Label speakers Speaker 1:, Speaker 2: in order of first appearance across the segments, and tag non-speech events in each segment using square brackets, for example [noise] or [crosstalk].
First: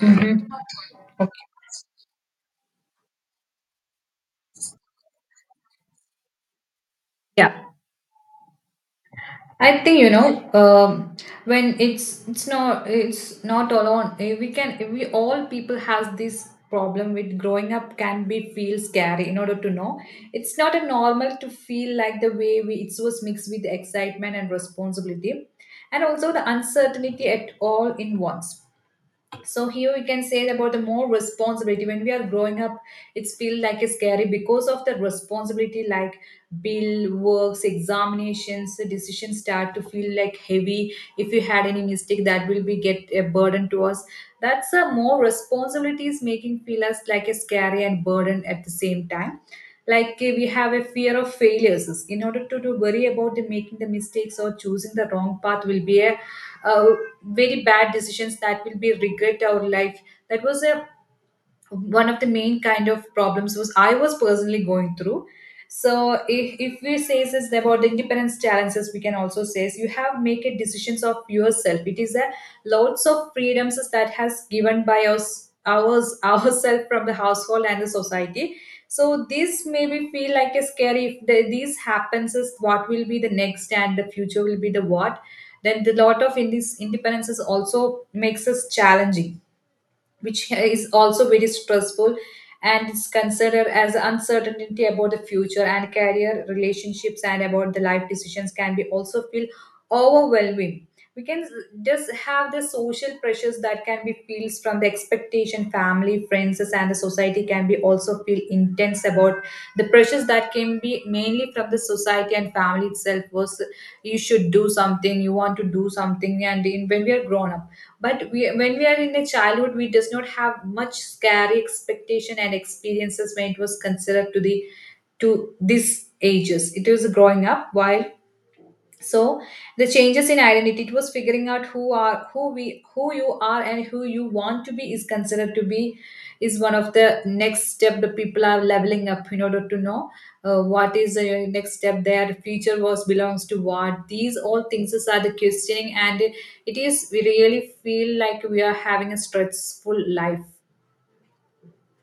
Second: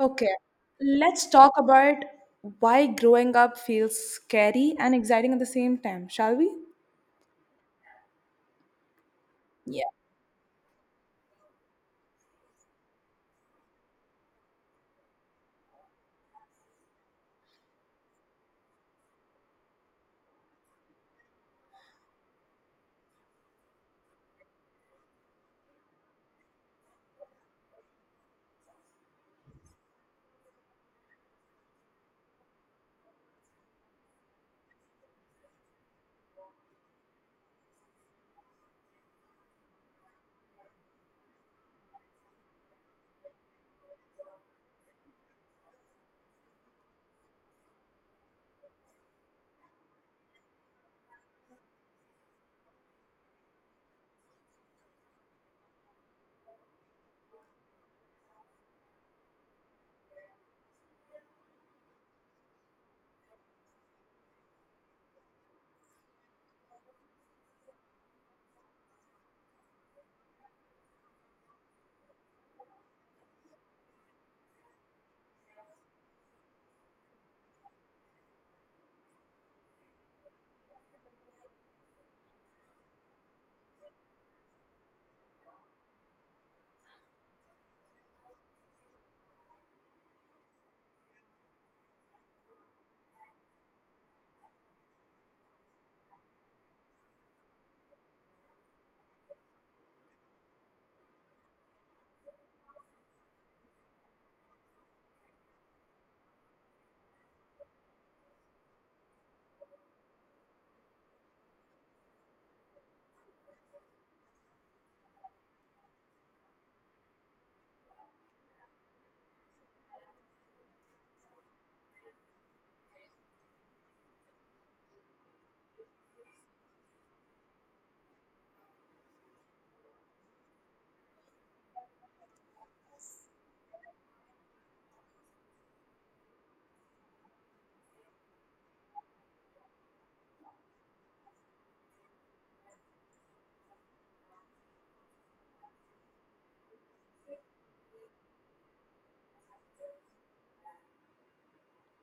Speaker 1: Okay,
Speaker 2: Mm-hmm.
Speaker 1: let's talk about why growing up feels scary and exciting at the same time, shall we?
Speaker 2: Yeah,
Speaker 1: Yeah.
Speaker 2: I think when it's not alone. We all people has this problem with growing up can be feel scary in order to know it's not a normal to feel like the way we it was mixed with excitement and responsibility and also the uncertainty at all in once, so here we can say about the more responsibility when we are growing up. It's feel like it's scary because of the responsibility like bill works, examinations. The decisions start to feel like heavy if you had any mistake that will be get a burden to us. That's a more responsibilities making feel us like a scary and burden at the same time. Like we have a fear of failures in order to worry about the making the mistakes or choosing the wrong path will be a uh, very bad decisions that will be regret our life. That was a one of the main kind of problems was I was personally going through. So if we say this about the independence challenges, we can also say is you have make a decisions of yourself. It is a lots of freedoms that has given by us ours [laughs] ourselves from the household and the society. So this maybe feel like a scary if these happens is what will be the next and the future will be the what. Then the lot of in these independences also makes us challenging, which is also very stressful, and is considered as uncertainty about the future and career relationships and about the life decisions can be also feel overwhelming. We can just have the social pressures that can be feels from the expectation family friends and the society can be also feel intense about the pressures that can be mainly from the society and family itself was you should do something you want to do something and when we are grown up but when we are in a childhood we does not have much scary expectation and experiences when it was considered to the to these ages it was growing up while, so the changes in identity it was figuring out who are who we who you are and who you want to be is considered to be is one of the next step the people are leveling up in order to know what is the next step their future was belongs to what these all things is are the questioning and it is we really feel like we are having a stressful life.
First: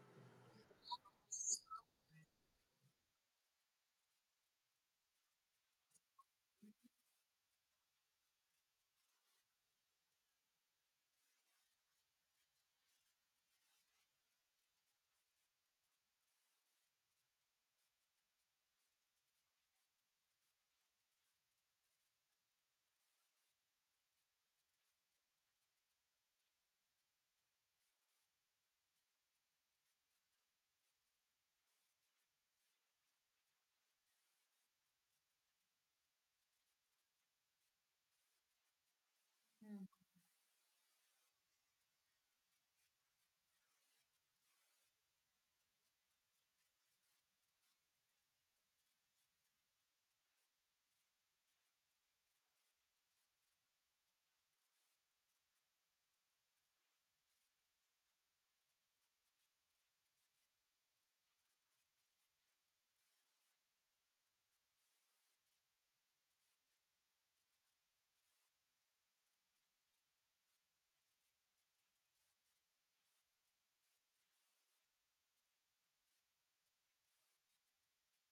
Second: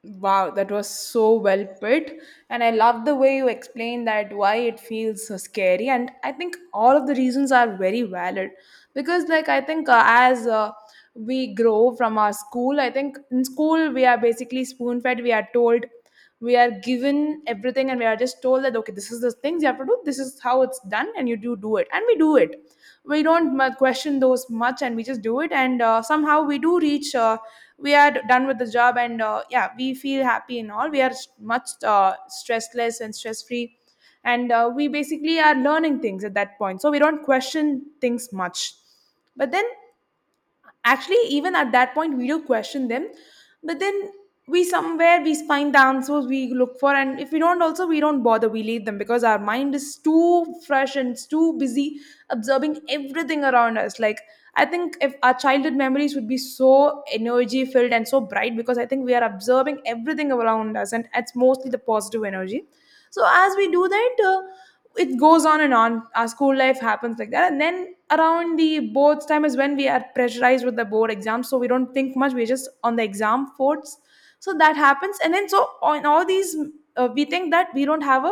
Speaker 1: Wow, that was so well put. And I love the way you explained that why it feels so scary. And I think all of the reasons are very valid because, like, I think as we grow from our school. I think in school we are basically spoon fed, we are told. We are given everything and we are just told that okay, this is the things you have to do, this is how it's done, and you do do it and we do it. We don't mu- question those much and we just do it. And somehow we do reach. We are done with the job and yeah, we feel happy and all. We are much stressless and stress free. And we basically are learning things at that point, so we don't question things much. But then actually, even at that point, we do question them. But then we somewhere we find the answers we look for, and if we don't, also we don't bother, we leave them because our mind is too fresh and it's too busy observing everything around us. Like, I think if our childhood memories would be so energy filled and so bright, because I think we are observing everything around us and it's mostly the positive energy. So as we do that, it goes on and on. Our school life happens like that, and then around the boards time is when we are pressurized with the board exams, so we don't think much, we're just on the exam boards. So that happens, and then so on. All these, we think that we don't have a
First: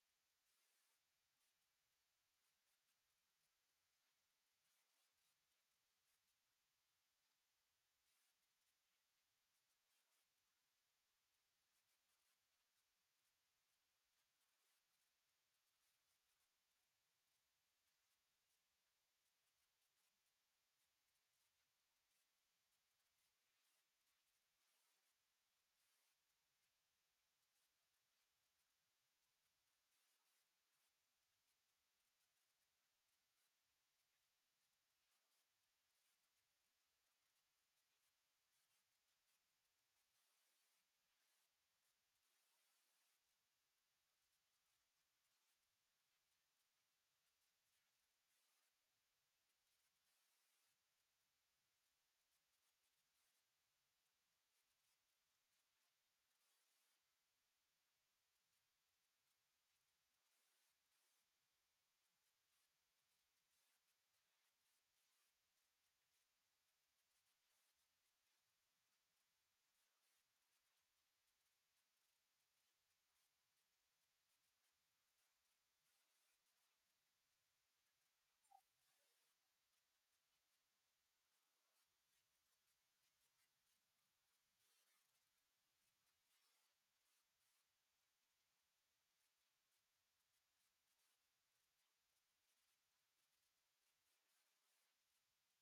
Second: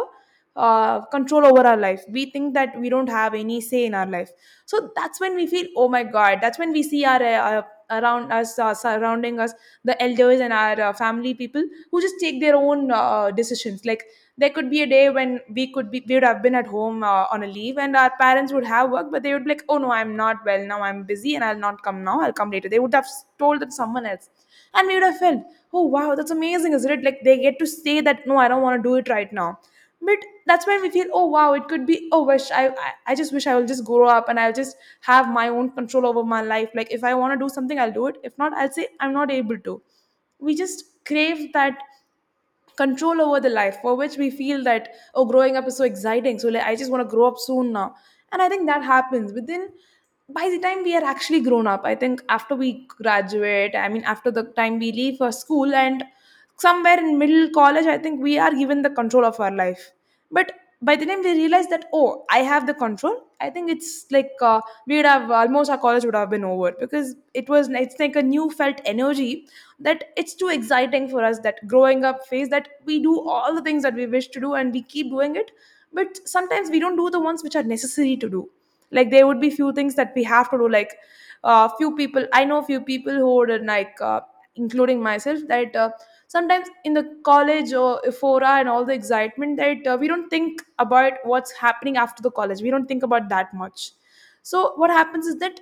Speaker 1: control over our life. We think that we don't have any say in our life. So that's when we feel, oh my god. That's when we see our around us, surrounding us, the elders and our family people, who just take their own decisions. Like, there could be a day when we could be we would have been at home on a leave and our parents would have work, but they would be like, oh no, I'm not well now, I'm busy and I'll not come now, I'll come later. They would have told that to someone else. And we would have felt, oh wow, that's amazing, isn't it? Like, they get to say that, no, I don't want to do it right now. But that's when we feel, oh wow, it could be, oh, wish I just wish I will just grow up and I'll just have my own control over my life. Like, if I want to do something, I'll do it. If not, I'll say I'm not able to. We just crave that control over the life, for which we feel that, oh, growing up is so exciting. So like, I just want to grow up soon now. And I think that happens within. By the time we are actually grown up, I think after we graduate, I mean after the time we leave for school and somewhere in middle college, I think we are given the control of our life. But by the time we realize that, oh, I have the control, I think it's like we'd have almost, our college would have been over. Because it's like a new felt energy, that it's too exciting for us, that growing up phase, that we do all the things that we wish to do and we keep doing it. But sometimes we don't do the ones which are necessary to do. Like, there would be few things that we have to do. Like, few people I know, few people who would like, including myself, that sometimes in the college or ephora and all the excitement, that we don't think about what's happening after the college, we don't think about that much. So what happens is that,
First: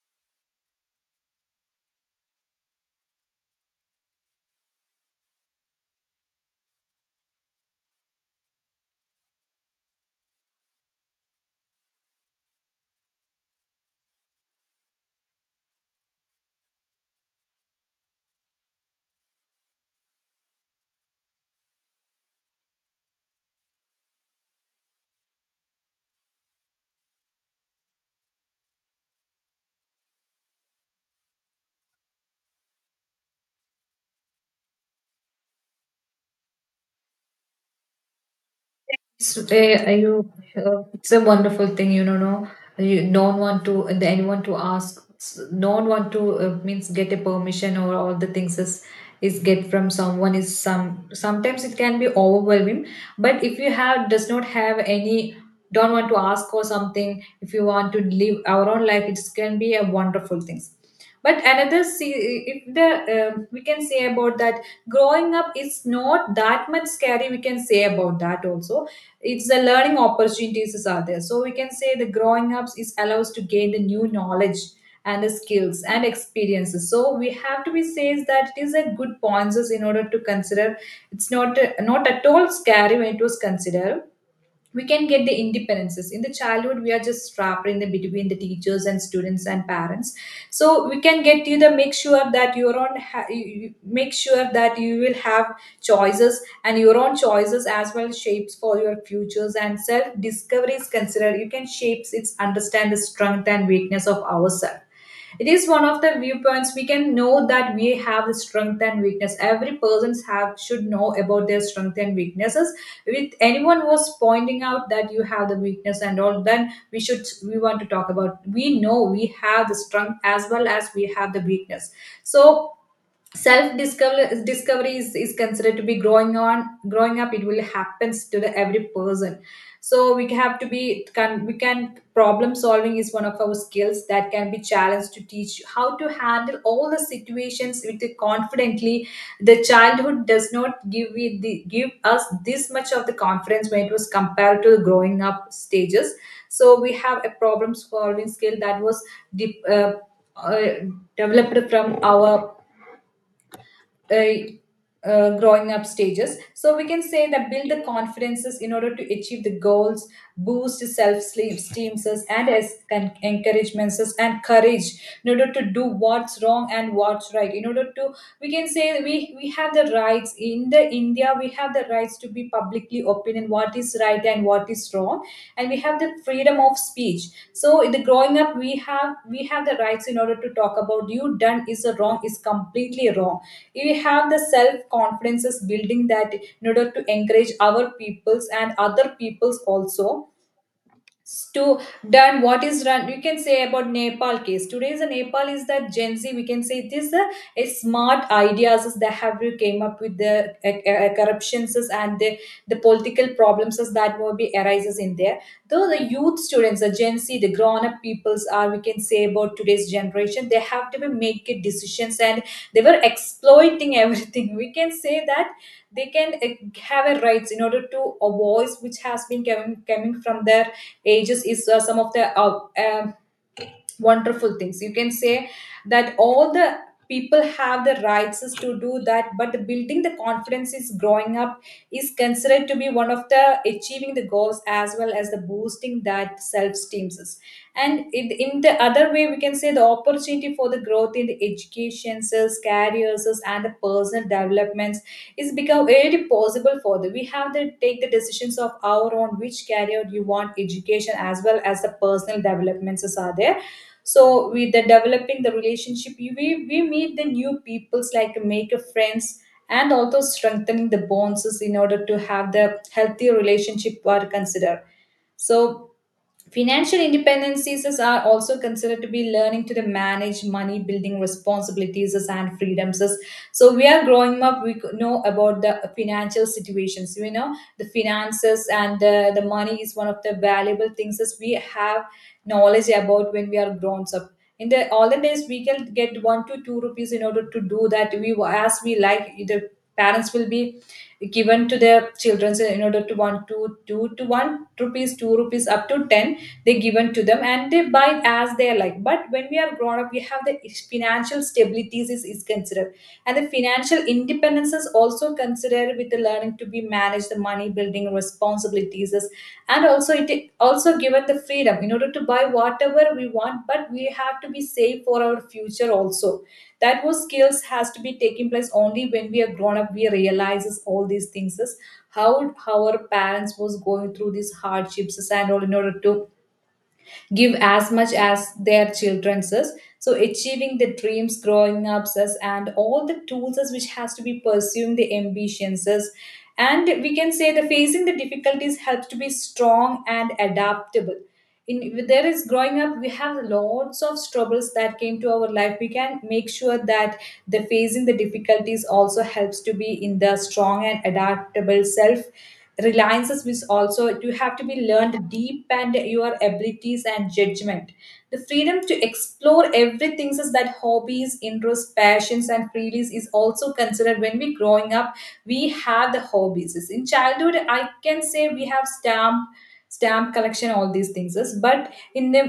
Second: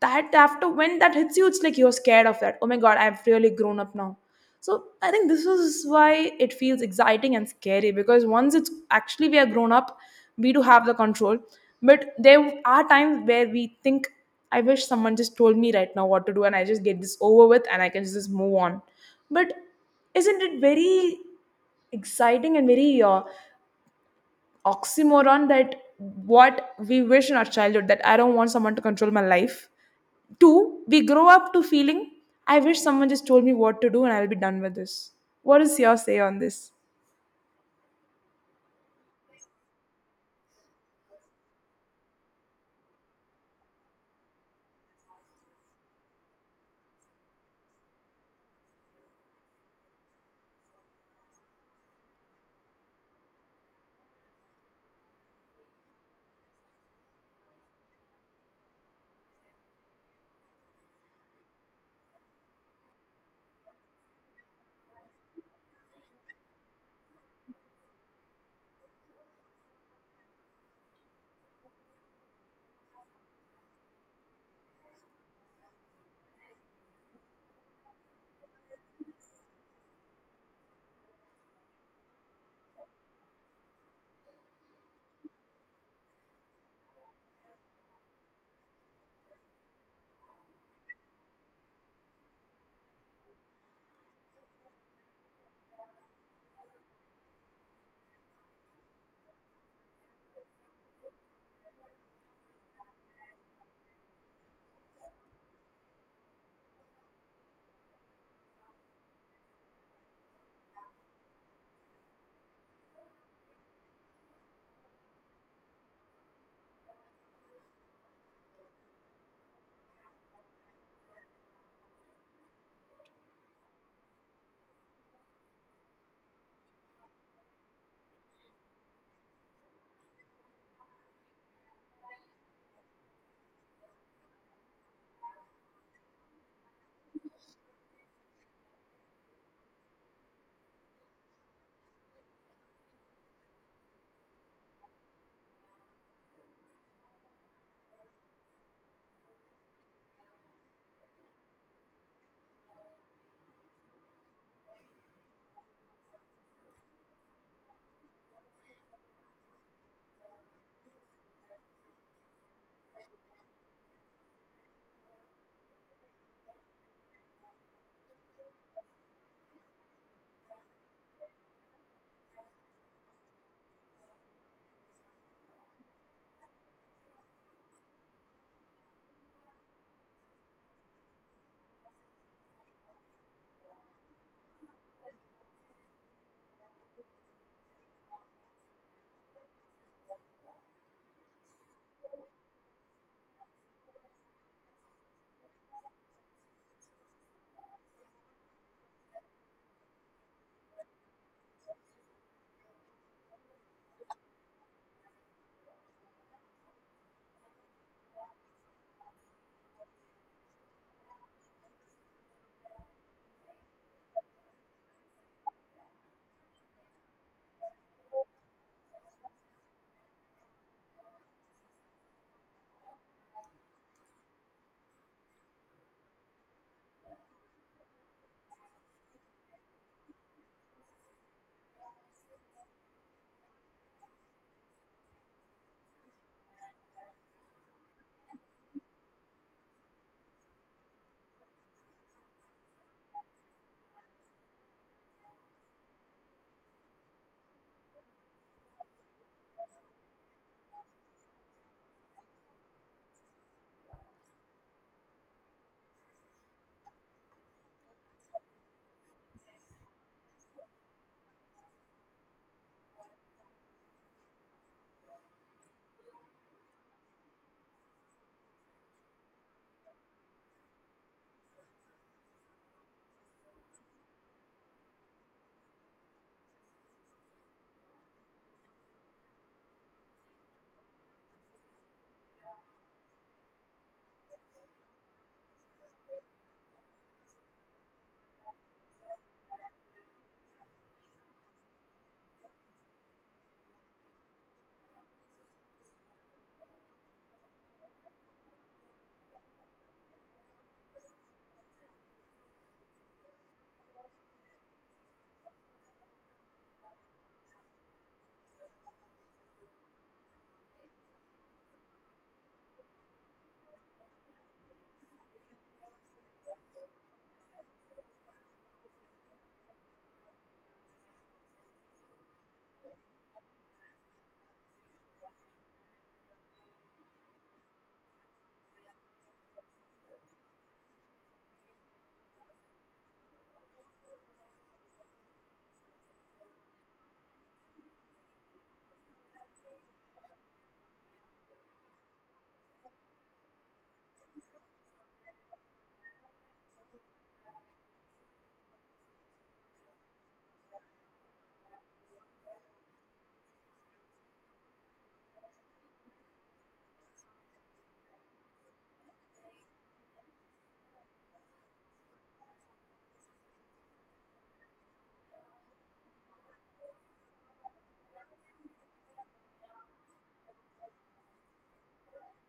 Speaker 1: that after, when that hits you, it's like you're scared of that, oh my god, I've really grown up now. So I think this is why it feels exciting and scary, because once it's actually, we are grown up, we do have the control. But there are times where we think, I wish someone just told me right now what to do, and I just get this over with and I can just move on. But isn't it very exciting and very oxymoron, that what we wish in our childhood, that I don't want someone to control my life. Two, we grow up to feeling, I wish someone just told me what to do and I'll be done with this. What is your say on this?
Speaker 2: So, it's a wonderful thing. No, no one want to anyone to ask. No one want to means get a permission or all the things is get from someone is some. Sometimes it can be overwhelming, but if you have does not have any don't want to ask or something. If you want to live our own life, it can be a wonderful things. But another see if the we can say about that growing up is not that much scary. We can say about that also it's the learning opportunities are there, so we can say the growing ups is allows to gain the new knowledge and the skills and experiences, so we have to be says that it is a good points in order to consider. It's not at all scary when it was considered. We can get the independences. In the childhood, we are just trapped in the between the teachers and students and parents, so we can get you the make sure that your own make sure that you will have choices and your own choices as well shapes for your futures. And self discovery is considered you can shapes its understand the strength and weakness of ourselves. It is one of the viewpoints we can know that we have the strength and weakness. Every persons have should know about their strength and weaknesses. With anyone who was pointing out that you have the weakness and all, then we should we want to talk about we know we have the strength as well as we have the weakness. So self discovery is considered to be growing on growing up. It will happens to the every person. So we have to be can we can problem solving is one of our skills that can be challenged to teach you how to handle all the situations with the confidently. The childhood does not give we the, give us this much of the confidence when it was compared to the growing up stages. So we have a problem solving skill that was deep, uh, uh, developed from our uh, growing up stages. So we can say that build the confidences in order to achieve the goals, boost self esteem, and and encouragements and courage in order to do what's wrong and what's right. In order to, we can say we have the rights. In the India, we have the rights to be publicly opinion what is right and what is wrong, and we have the freedom of speech. So in the growing up, we have the rights in order to talk about you done is a wrong is completely wrong. We have the self confidence is building that in order to encourage our peoples and other peoples also to done what is done. You can say about Nepal case. Today is a Nepal is that Gen Z, we can say it is a smart ideas is that have you came up with the corruptions is and the political problems is that will be arises in there. Though the youth students the Gen Z the grown-up peoples are, we can say about today's generation they have to be making decisions and they were exploiting [laughs] everything, we can say that they can have a rights in order to a voice which has been coming from there ages is some of the wonderful things you can say that all the people have the rights to do that. But the building the confidence is growing up is considered to be one of the achieving the goals as well as the boosting that self-esteems is. And in the other way we can say the opportunity for the growth in the education is, careers and the personal developments is become very possible for the we have to take the decisions of our own, which career you want, education as well as the personal developments are there. So with the developing the relationship we meet the new peoples like make a friends and also strengthening the bonds is in order to have the healthy relationship are considered. So financial independencies are also considered to be learning to the manage money, building responsibilities and freedoms. So we are growing up, we could know about the financial situations. We know, the finances and the money is one of the valuable things as we have knowledge about when we are grown up. In the olden days, we can get 1 to 2 rupees in order to do that. We as we like, the parents will be given to their children in order to 1 to 2 to 1 rupees, 2 rupees up to 10 they given to them and they buy as they like, but when we are grown up we have the financial stabilities is considered, and the financial independence is also considered with the learning to be managed the money building responsibilities is- and also it also given the freedom in order to buy whatever we want, but we have to be safe for our future also. That was skills has to be taking place only when we are grown up we realizes all these things is how our parents was going through these hardships and all in order to give as much as their children's is. So achieving the dreams, growing ups us, and all the tools us which has to be pursuing the ambitions us. And we can say the facing the difficulties helps to be strong and adaptable. In there is growing up, we have lots of troubles that came to our life. We can make sure that the facing the difficulties also helps to be in the strong and adaptable self reliances means also you have to be learned deep and your abilities and judgment the freedom to explore everything such that hobbies interests passions and freebies is also considered when we growing up we have the hobbies in childhood. I can say we have stamp collection all these things but in the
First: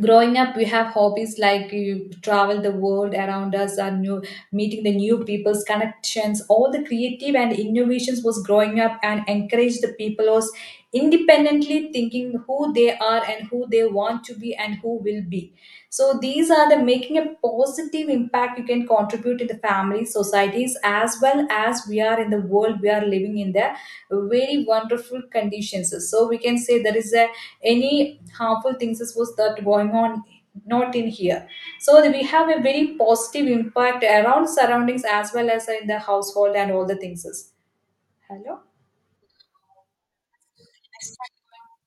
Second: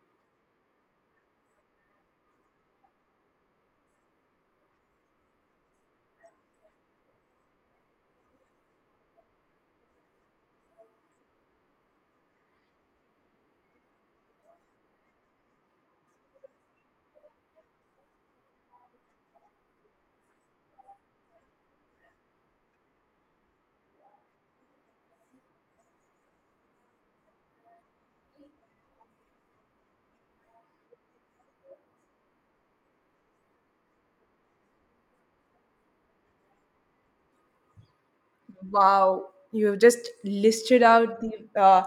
Speaker 2: growing up we have hobbies like you travel the world around us and new meeting the new people's connections all the creative and innovations was growing up and encourage the people was independently thinking who they are and who they want to be and who will be. So these are the making a positive impact you can contribute in the family societies as well as we are in the world we are living in the very wonderful conditions. So we can say there is a any harmful things is was that going on not in here. So we have a very positive impact around surroundings as well as in the household and all the things is. Hello.
Speaker 1: Wow, you've just listed out the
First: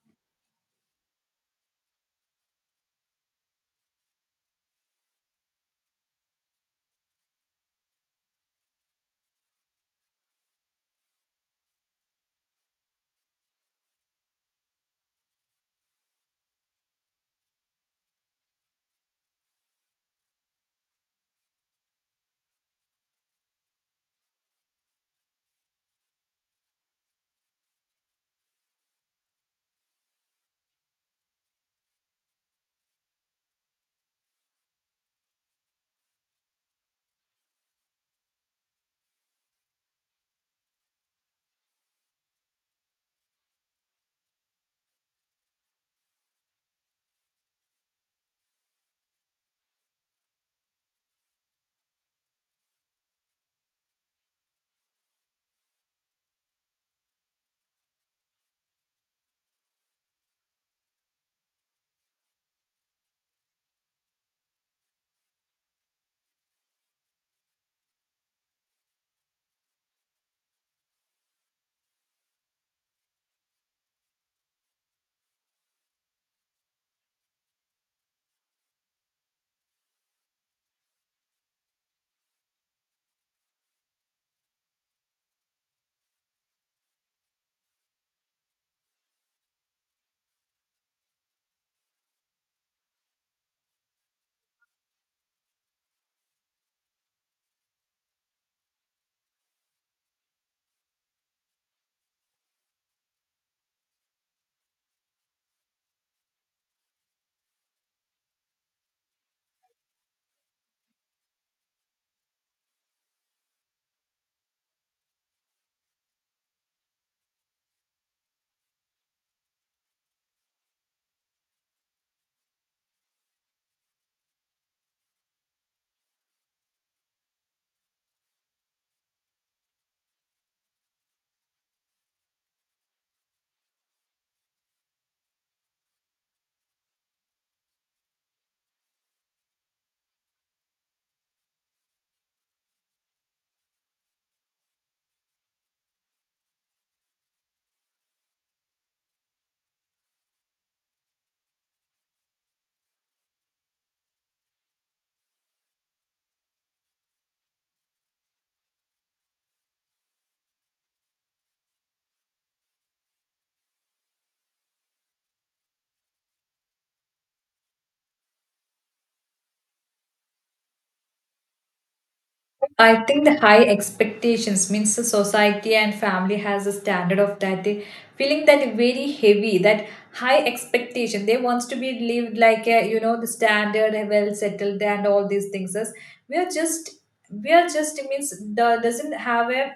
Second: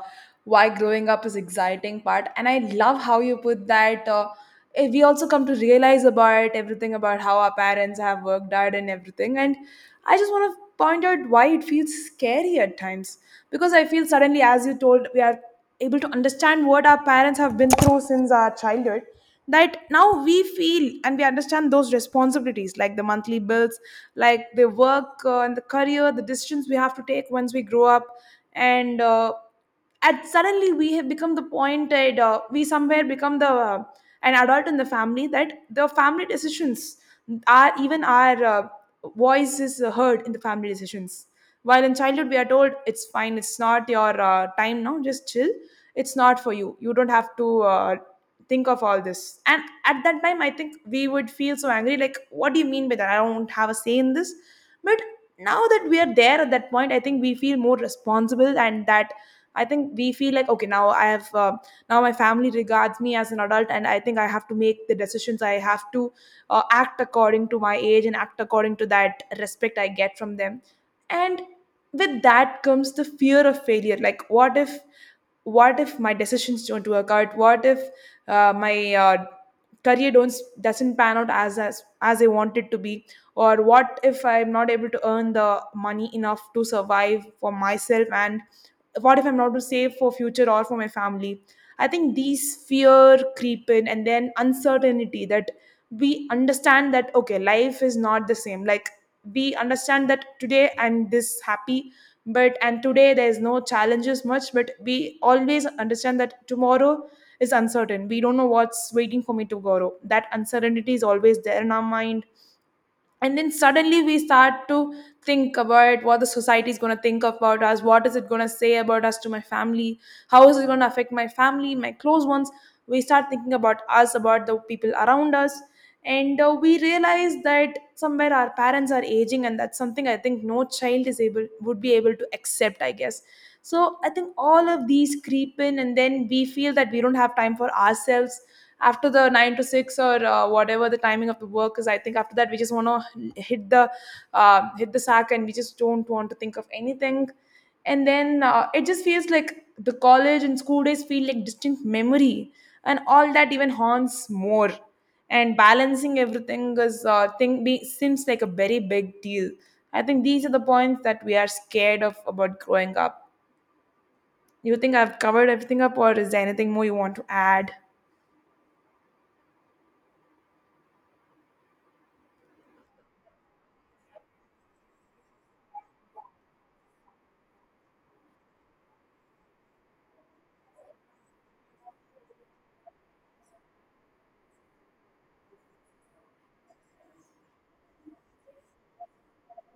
Speaker 1: why growing up is exciting part, and I love how you put that. We also come to realize about everything, about how our parents have worked out and everything. And I just want to point out why it feels scary at times, because I feel suddenly, as you told, we are able to understand what our parents have been through since our childhood. That now we feel and we understand those responsibilities, like the monthly bills, like the work and the career, the decisions we have to take once we grow up. And at suddenly we have become the point at we somewhere become the an adult in the family, that the family decisions, our even our voice is heard in the family decisions. While in childhood, we are told it's fine, it's not your time now, just chill. It's not for you. You don't have to think of all this. And at that time, I think we would feel so angry. Like, what do you mean by that? I don't have a say in this. But now that we are there at that point, I think we feel more responsible. And that, I think we feel like, okay, now I have now my family regards me as an adult, and I think I have to make the decisions, I have to act according to my age and act according to that respect I get from them. And with that comes the fear of failure. Like, what if, what if my decisions don't work out, what if my career don't doesn't pan out as as I want it to be, or what if I'm not able to earn the money enough to survive for myself, and what if I'm not to save for future or for my family. I think these fear creep in, and then uncertainty that we understand that, okay, life is not the same. Like, we understand that today I'm this happy, but, and today there's no challenges much, but we always understand that tomorrow is uncertain. We don't know what's waiting for me tomorrow. That uncertainty is always there in our mind. And then suddenly we start to think about what the society is going to think about us, what is it going to say about us, to my family, how is it going to affect my family, my close ones. We start thinking about us, about the people around us. And we realize that somewhere our parents are aging, and that's something, I think no child is able would be able to accept, I guess. So I think all of these creep in, and then we feel that we don't have time for ourselves after the 9 to 6, or whatever the timing of the work is. I think after that we just want to hit the hit the sack, and we just don't want to think of anything. And then it just feels like the college and school days feel like distinct memory, and all that even haunts more. And balancing everything is seems like a very big deal. I think these are the points that we are scared of about growing up. You think I've covered everything up, or is there anything more you want to add?
Speaker 2: I think the high expectations means the society and family has a standard of that they feeling that very heavy that high expectation they wants to be lived like a, you know the standard a well settled and all these things is we are just we are just means the doesn't have a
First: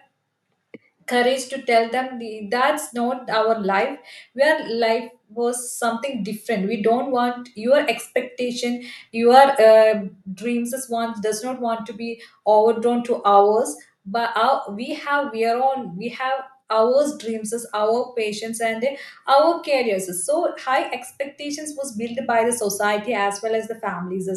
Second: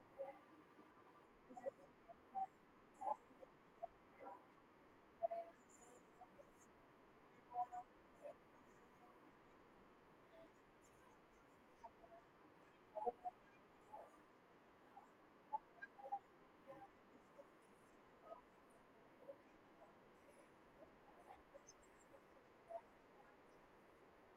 Speaker 2: courage to tell them the, that's not our life where life was something different. We don't want your expectation your uh, dreams is one does not want to be overdrawn to ours but our, we have we are on we have our dreams is our patience and our careers. So high expectations was built by the society as well as the families.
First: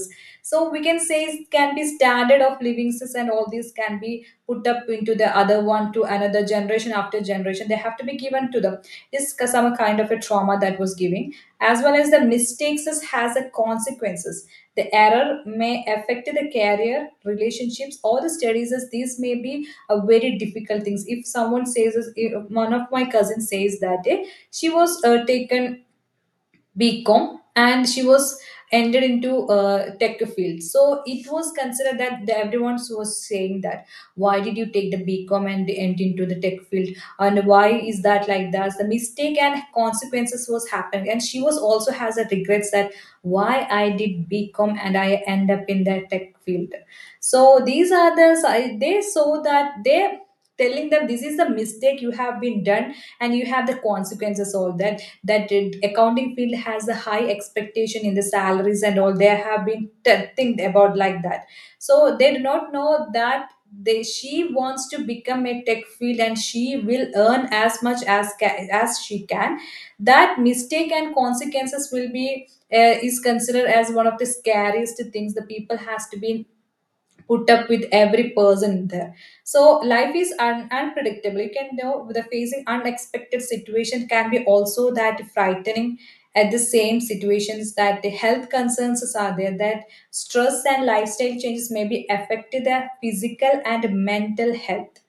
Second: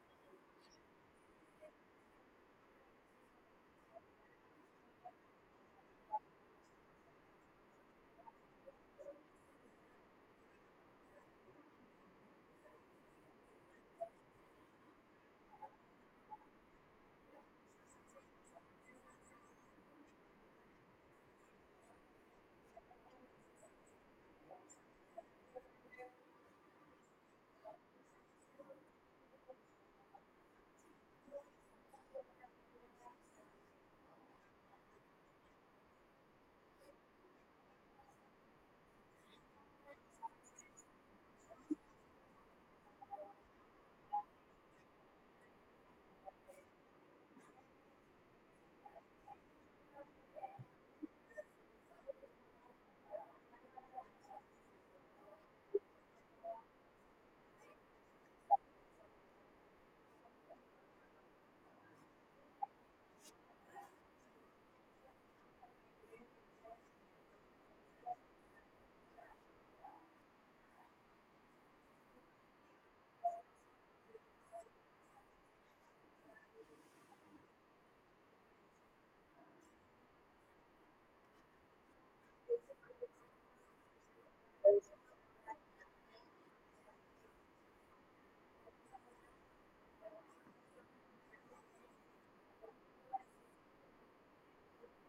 Speaker 2: So we can say it can be standard of living and all these can be put up into the other one to another generation after generation they have to be given to them. This is some kind of a trauma that was giving as well as the has a consequences the error may affect the career relationships or the studies as these may be a very difficult things. If someone says, if one of my cousins says that she was taken BCom and she was entered into tech field. So it was considered that the, everyone was saying that why did you take the BCom and enter into the tech field and why is that like that? The mistake and consequences was happening and she was also has a regrets that why I did BCom and I end up in the tech field. So these are they saw that they telling them this is the mistake you have been done and you have the consequences all that that it, accounting field has a high expectation in the salaries and all they have been think about like that. So they do not know that they she wants to become a tech field and she will earn as much as as she can. That mistake and consequences will be is considered as one of the scariest things the people has to be put up with every person there. So life is unpredictable. You can know the facing unexpected situation can be also that frightening at the same situations that the health concerns are there that stress and lifestyle changes may be affected their physical and mental health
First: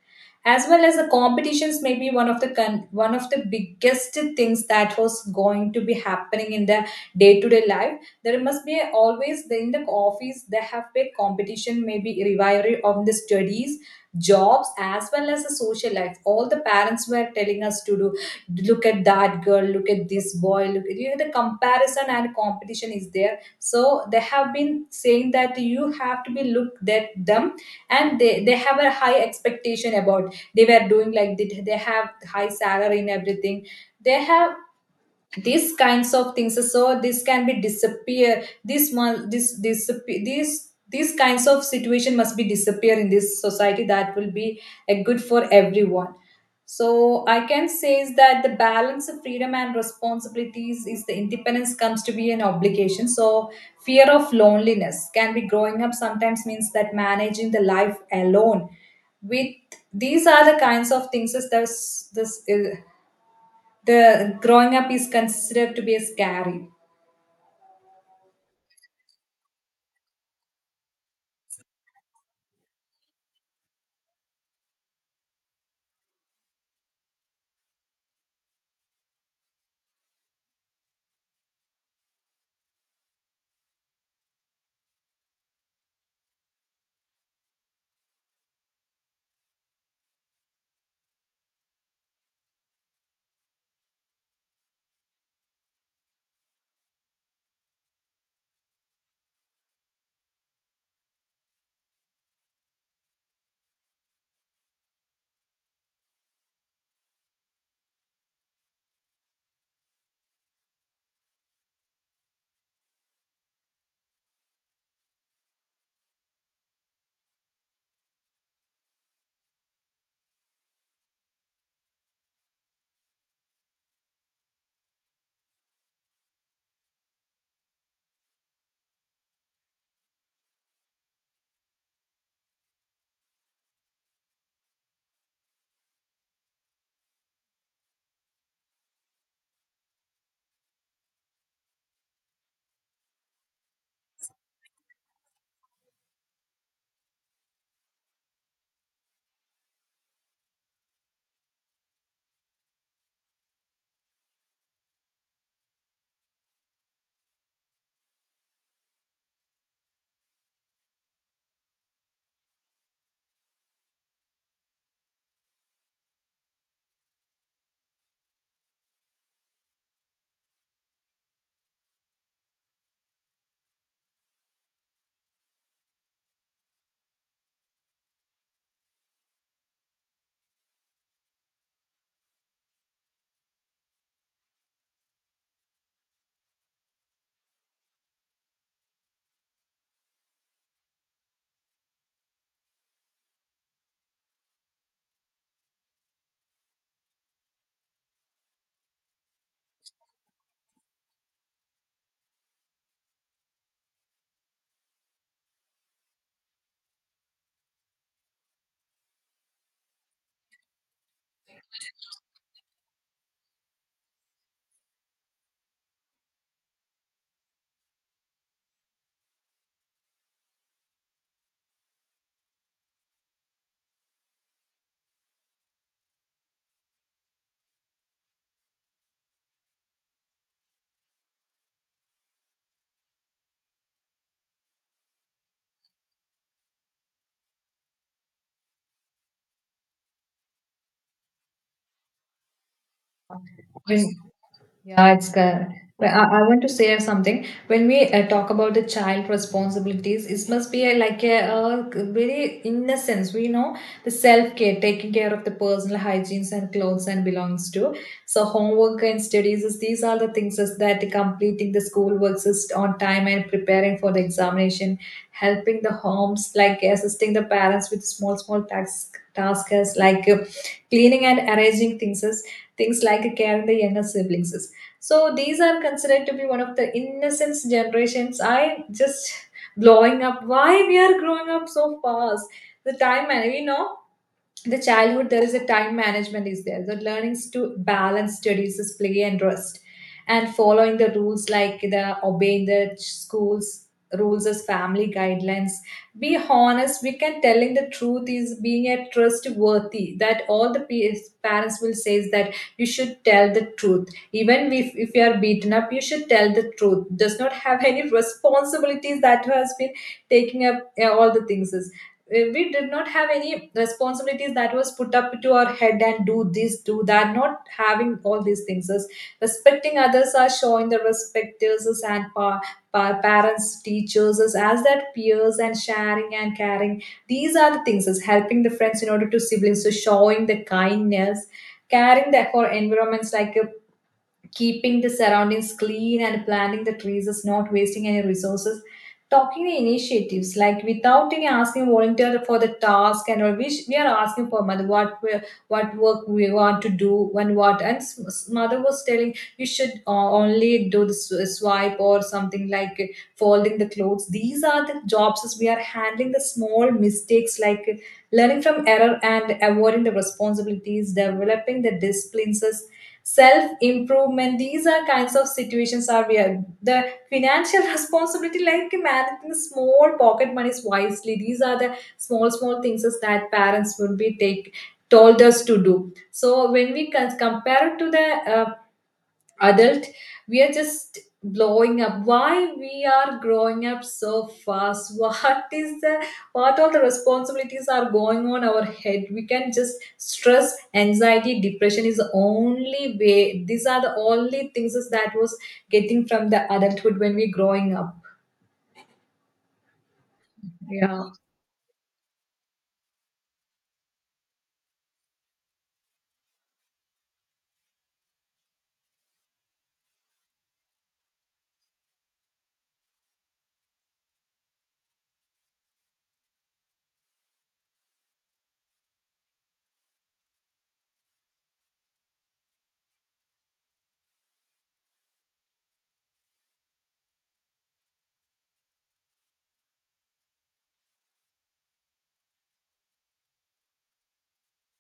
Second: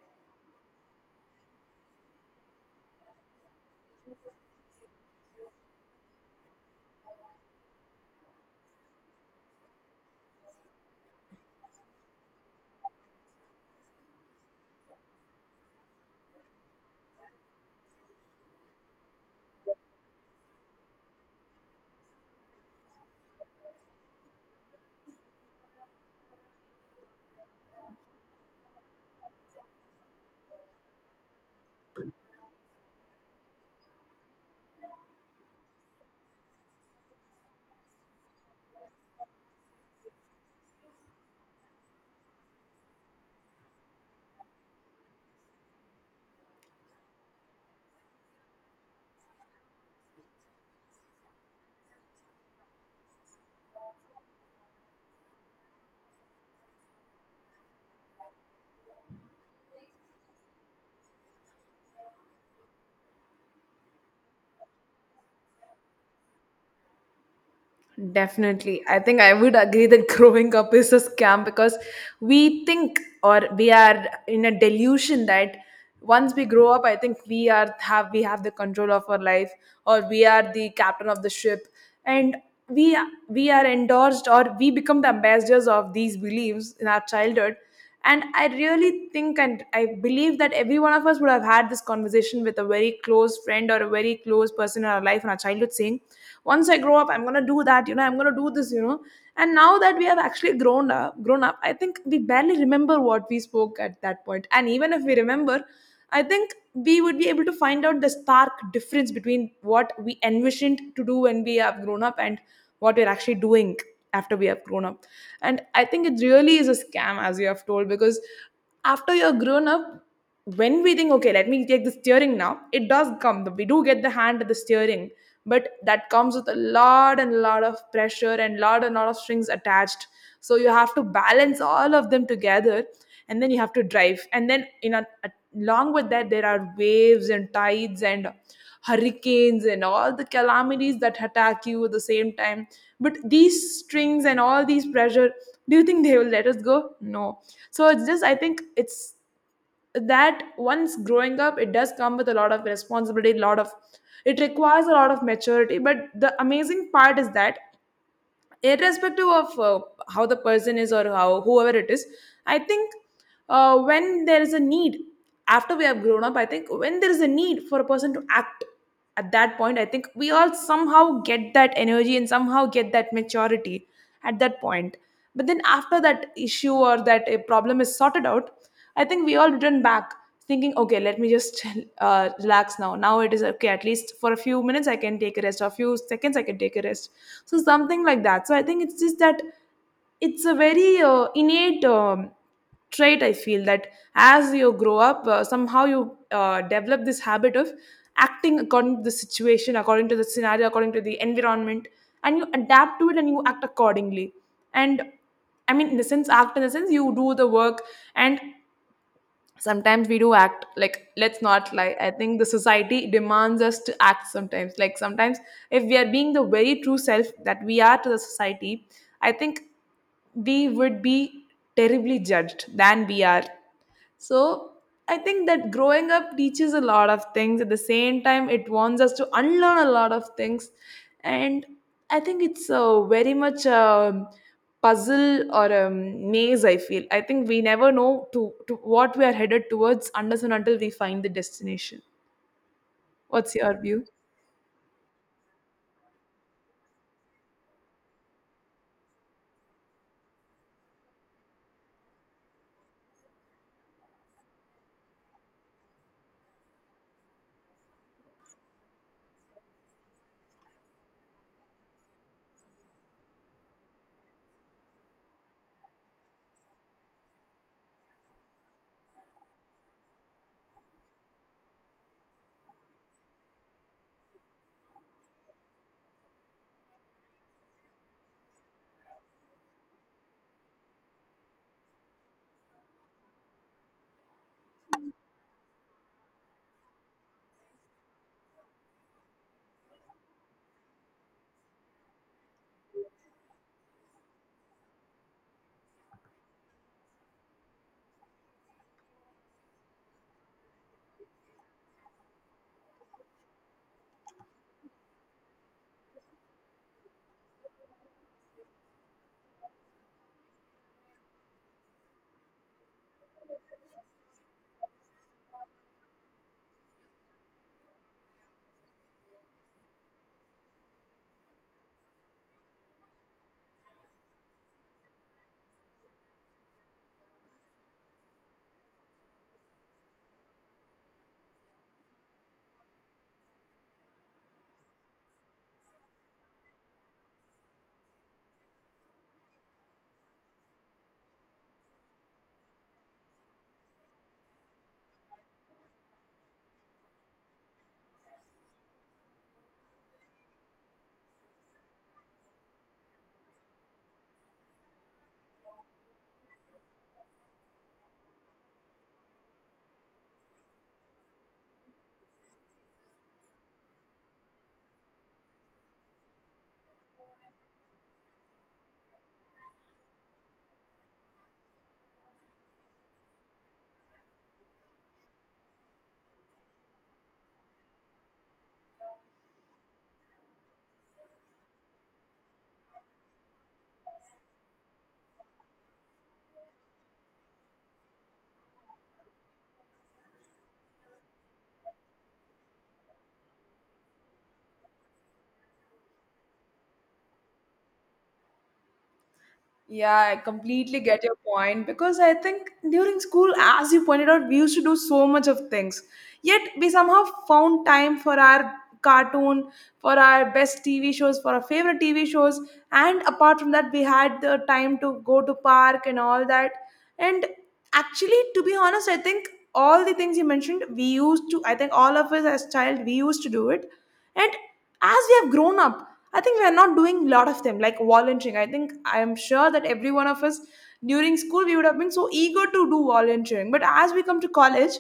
Speaker 2: as well as the competitions may be one of the biggest things that was going to be happening in the day to day life. There must be always in the office they have big competition maybe rivalry of the studies jobs as well as the social life. All the parents were telling us to do, look at that girl, look at this boy, look at, you know, the comparison and competition is there. So they have been saying that you have to be looked at them and they have a high expectation about they were doing like they have high salary and everything they have these kinds of things. So this can be disappear, this disappear, these kinds of situation must be disappear in this society that will be a good for everyone. So I can say is that the balance of freedom and responsibilities is the independence comes to be an obligation. So fear of loneliness can be growing up sometimes means that managing the life alone with these are the kinds of things is this is the growing up is considered to be scary.
Speaker 1: Definitely. I think I would agree that [laughs] growing up is a scam because we think or we are in a delusion that once we grow up, I think we have the control of our life, or we are the captain of the ship, and we we are endorsed, or we become the ambassadors of these beliefs in our childhood. And I really think and I believe that every one of us would have had this conversation with a very close friend or a very close person in our life in our childhood, saying, once I grow up I'm going to do that, I'm going to do this. And now that we have actually grown up, I think we barely remember what we spoke at that point. And even if we remember, I think we would be able to find out the stark difference between what we envisioned to do when we have grown up and what we're actually doing after we have grown up. And I think it really is a scam, as you have told, because after you're grown up, when we think, okay, let me take the steering now, it does come, we do get the hand at the steering, but that comes with a lot and lot of pressure and lot of strings attached. So you have to balance all of them together, and then you have to drive, and then along with that, there are waves and tides and hurricanes and all the calamities that attack you at the same time. But these strings and all these pressure, do you think they will let us go? No. So it's just, I think it's that once growing up, it does come with a lot of responsibility, a lot of, it requires a lot of maturity. But the amazing part is that irrespective of how the person is, or how whoever it is, I think, when there is a need, after we have grown up, I think when there is a need for a person to act, at that point, I think we all somehow get that energy and somehow get that maturity at that point. But then after that issue or that a problem is sorted out, I think we all return back, thinking, okay, let me just [laughs] relax now, it is okay, at least for a few minutes I can take a rest, or a few seconds I can take a rest. So something like that. So I think it's just that it's a very innate trait, I feel, that as you grow up, somehow you develop this habit of acting according to the situation, according to the scenario, according to the environment, and you adapt to it and you act accordingly. And I mean, in the sense act in the sense you do the work. And sometimes we do act, like, let's not lie, I think the society demands us to act sometimes, like sometimes, if we are being the very true self that we are to the society, I think we would be terribly judged than we are. So I think that growing up teaches a lot of things. At the same time, it wants us to unlearn a lot of things. And I think it's a very much a puzzle or a maze, I feel. I think we never know to what we are headed towards unless and until we find the destination. What's your view?
Speaker 2: When- yeah, it's good. Well, I want to share something. When we talk about the child responsibilities, it must be a, like a, very innocence. We know the self care, taking care of the personal hygienes and clothes and belongs to. So homework and studies is these are the things is that completing the schoolwork is on time and preparing for the examination, helping the homes like assisting the parents with small tasks like cleaning and arranging things things like care of the younger siblings. So these are considered to be one of the innocence generations. I just [laughs] blowing up why we are growing up so fast the time and you know the childhood there is a time management is there the learnings to balance studies is play and rest and following the rules like the schools rules as family guidelines. Be honest, we can telling the truth is being a trustworthy that parents will say is that you should tell the truth even if you are beaten up you should tell the truth does not have any responsibilities that has been taking up all the things. We did not have any responsibilities that was put up to our head and do this do that not having all these things is respecting others are showing the respect respecters us and parents teachers us as that peers and sharing and caring. These are the things is helping the friends in order to siblings. So showing the kindness caring that for environments like keeping the surroundings clean and planting the trees is not wasting any resources talking the initiatives like without any asking volunteer for the task and all we, we are asking for mother what we, what work we want to do and what and mother was telling you should only do the swipe or something like folding the clothes. These are the jobs as we are handling the small mistakes like learning from error and avoiding the responsibilities developing the disciplines self improvement. These are kinds of situations are where the financial [laughs] responsibility like managing small pocket monies wisely these are the small things is that parents would be take told us to do. So when we compare it to the adult, we are just blowing up why we are growing up so fast. [laughs] What is the what all the responsibilities are going on our head? We can just stress anxiety depression is the only way. These are the only things is that was getting from the adulthood when we growing up.
Speaker 1: Yeah, I completely get
Speaker 2: Yeah,
Speaker 1: your point, because I think during school, as you pointed out, we used to do so much of things. Yet we somehow found time for our cartoon, for our best TV shows, for our favorite TV shows, and apart from that, we had the time to go to park and all that. And actually, to be honest, I think all the things you mentioned, we used to. I think all of us as child, we used to do it. And as we have grown up, I think we are not doing a lot of them, like volunteering. I think I am sure that every one of us during school we would have been so eager to do volunteering, but as we come to college,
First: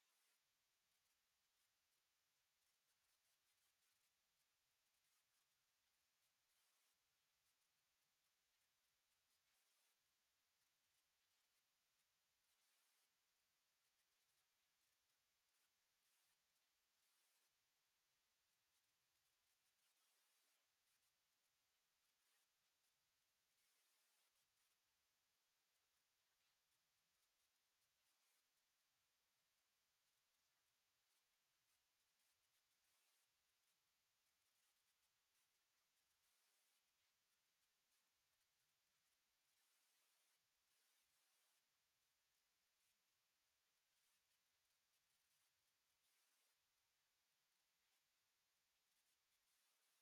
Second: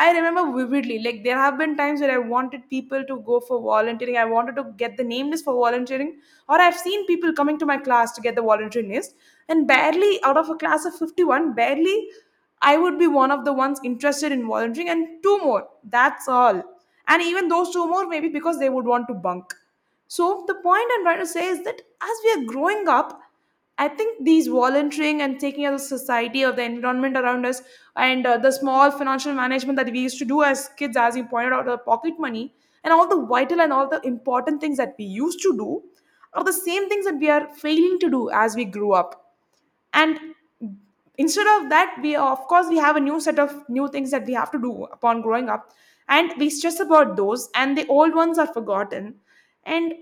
Speaker 1: I remember vividly, like there have been times where I wanted people to go for volunteering, I wanted to get the name list for volunteering, or I've seen people coming to my class to get the volunteering list. And barely out of a class of 51, barely I would be one of the ones interested in volunteering, and two more, that's all. And even those two more, maybe because they would want to bunk. So the point I'm trying to say is that as we are growing up, I think these volunteering and taking care of the society or the environment around us, and the small financial management that we used to do as kids, as you pointed out, the pocket money, and all the vital and all the important things that we used to do are the same things that we are failing to do as we grew up. And instead of that, we of course we have a new set of new things that we have to do upon growing up, and we stress about those, and the old ones are forgotten. And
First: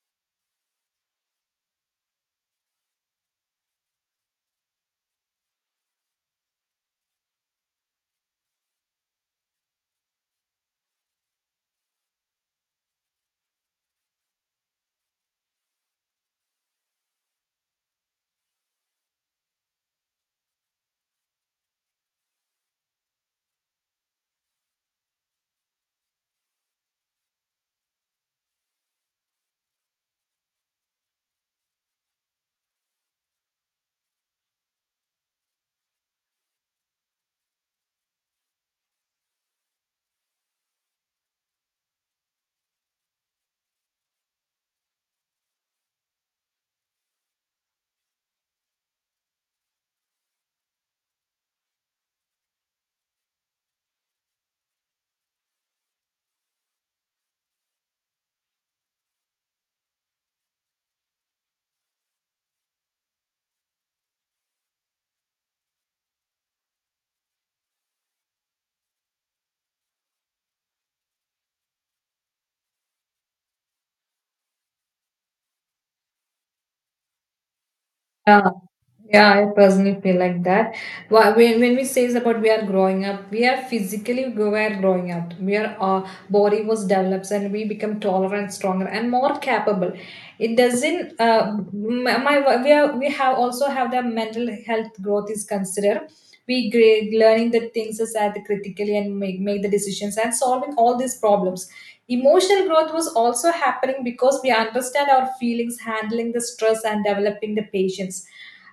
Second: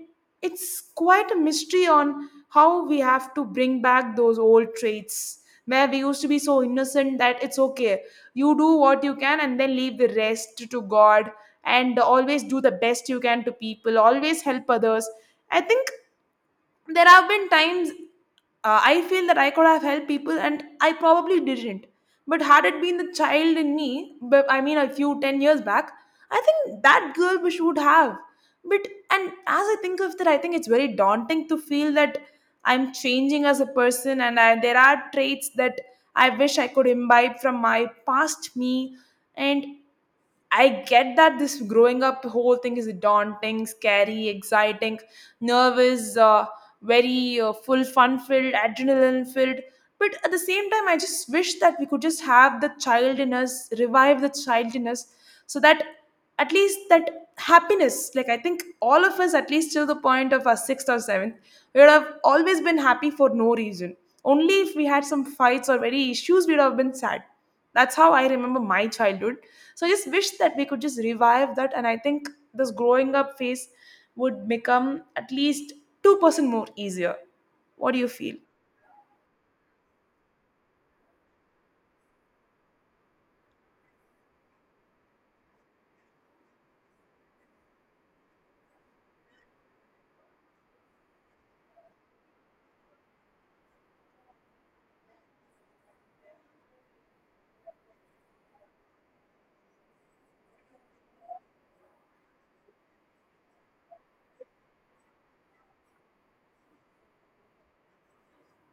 Speaker 1: it's quite a mystery on how we have to bring back those old traits, where we used to be so innocent that it's okay, you do what you can, and then leave the rest to god, and always do the best you can to people, always help others. I think there have been times, I feel that I could have helped people and I probably didn't. But had it been the child in me, but I mean a few 10 years back, I think that girl wish would have. But and as I think of that, I think it's very daunting to feel that I'm changing as a person, and there are traits that I wish I could imbibe from my past me. And I get that this growing up whole thing is daunting, scary, exciting, nervous, very full, fun filled, adrenaline filled. But at the same time, I just wish that we could just have the child in us, revive the child in us, so that at least that happiness, like I think all of us at least till the point of our sixth or seventh we would have always been happy for no reason, only if we had some fights or very issues we would have been sad. That's how I remember my childhood. So I just wish that we could just revive that, and I think this growing up phase would become at least 2% more easier. What do you feel?
Speaker 2: yeah. Yeah, I personally feel like that. When we say about we are growing up, we are physically we are growing up. We are our body was develops and we become taller and stronger and more capable. It doesn't. My we are we have also have the mental health growth is considered. We grade, learning the things is at critically and make the decisions and solving all these problems. Emotional growth was also happening because we understand our feelings, handling the stress, and developing the patience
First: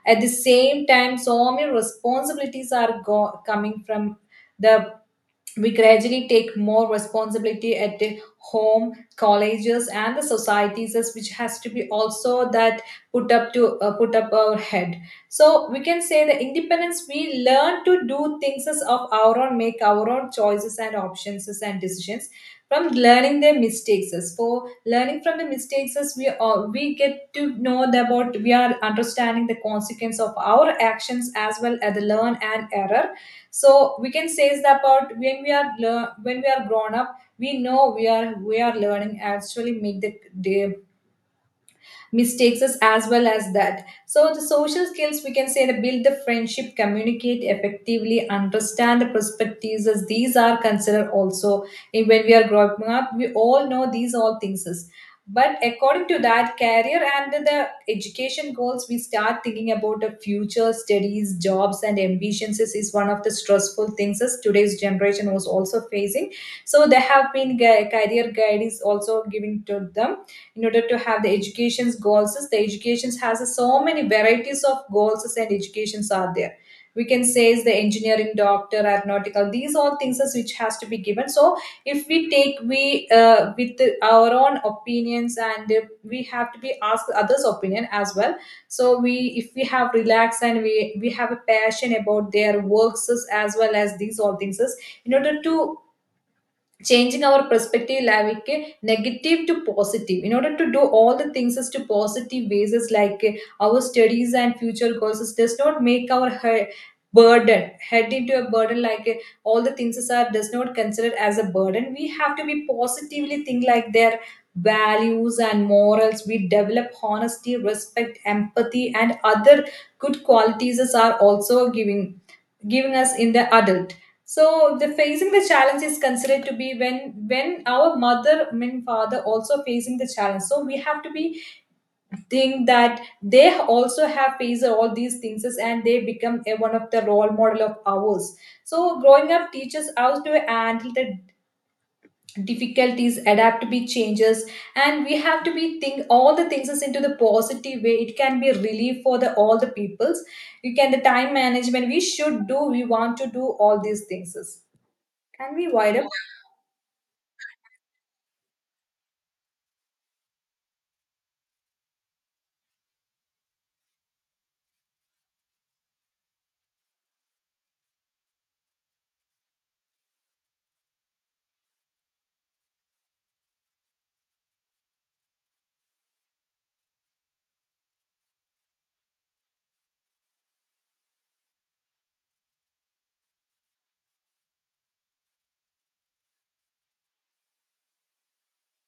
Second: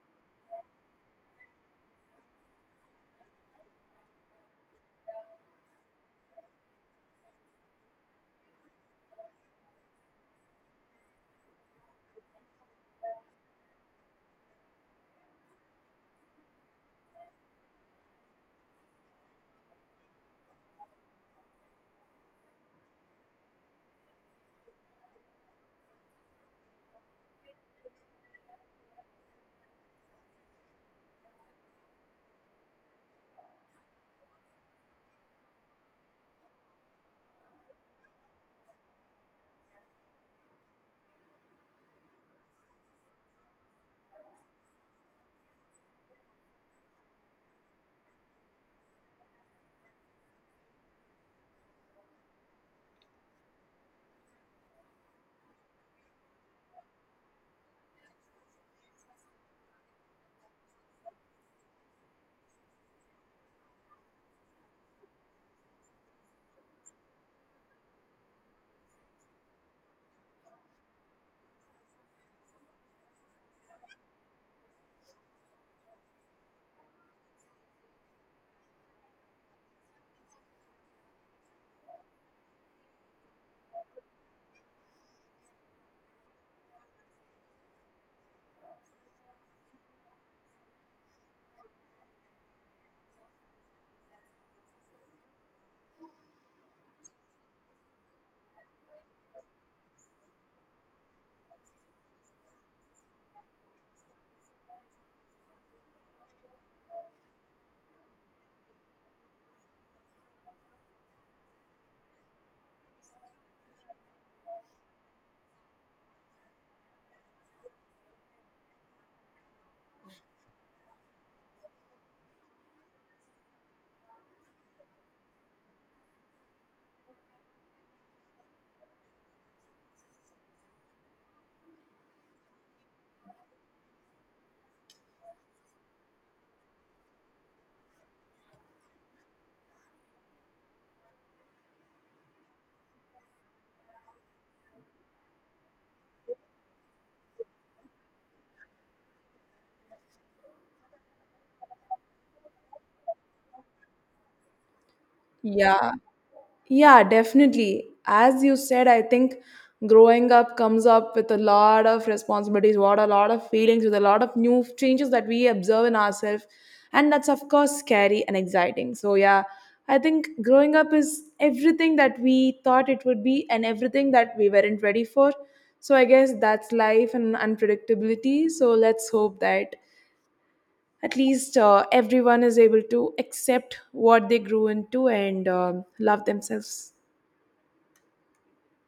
Speaker 2: at the same time. So many responsibilities are coming from the we gradually take more responsibility at the home colleges and the societies as which has to be also that put up to put up our head. So we can say the independence we learn to do things as of our own make our own choices and options as and decisions from learning their mistakes as for learning from the mistakes as we all we get to know that about we are understanding the consequence of our actions as well as the learn and error. So we can say is that about when we are grown up we know we are learning actually make the mistakes us as well as that. So the social skills we can say that build the friendship communicate effectively understand the perspectives as these are considered also in- when we are growing up we all know these all things is but according to that career and the education goals we start thinking about the future studies jobs and ambitions is one of the stressful things as today's generation was also facing. So they have been career guide is also giving to them in order to have the education's goals the educations has so many varieties of goals and educations are there. We can say is the engineering doctor aeronautical these all things is which has to be given. So if we take we with our own opinions and if we have to be asked others opinion as well. So we if we have relaxed and we have a passion about their works as well as these all things is, in order to changing our perspective like negative to positive in order to do all the things as to positive ways is like our studies and future goals is does not make our burden head into a burden like all the things is are does not consider as a burden. We have to be positively think like their values and morals we develop honesty respect empathy and other good qualities is are also giving us in the adult. So the facing the challenge is considered to be when our mother I father also facing the challenge. So we have to be think that they also have faced all these things and they become a, one of the role model of ours. So growing up teaches us to handle the difficulties adapt to be changes and we have to be think all the things is into the positive way it can be relief for the all the peoples. You can the time management we should do we want to do all these things is. Can we
Speaker 1: Yeah,
Speaker 2: wide up?
Speaker 1: yeah, definitely. As you said, I think growing up comes up with a lot of responsibilities, what a lot of feelings, with a lot of new changes that we observe in ourselves. And that's, of course, scary and exciting. So, yeah, I think growing up is everything that we thought it would be and everything that we weren't ready for. So, I guess that's life and unpredictability. So, let's hope that at least everyone is able to accept what they grew into, and love themselves.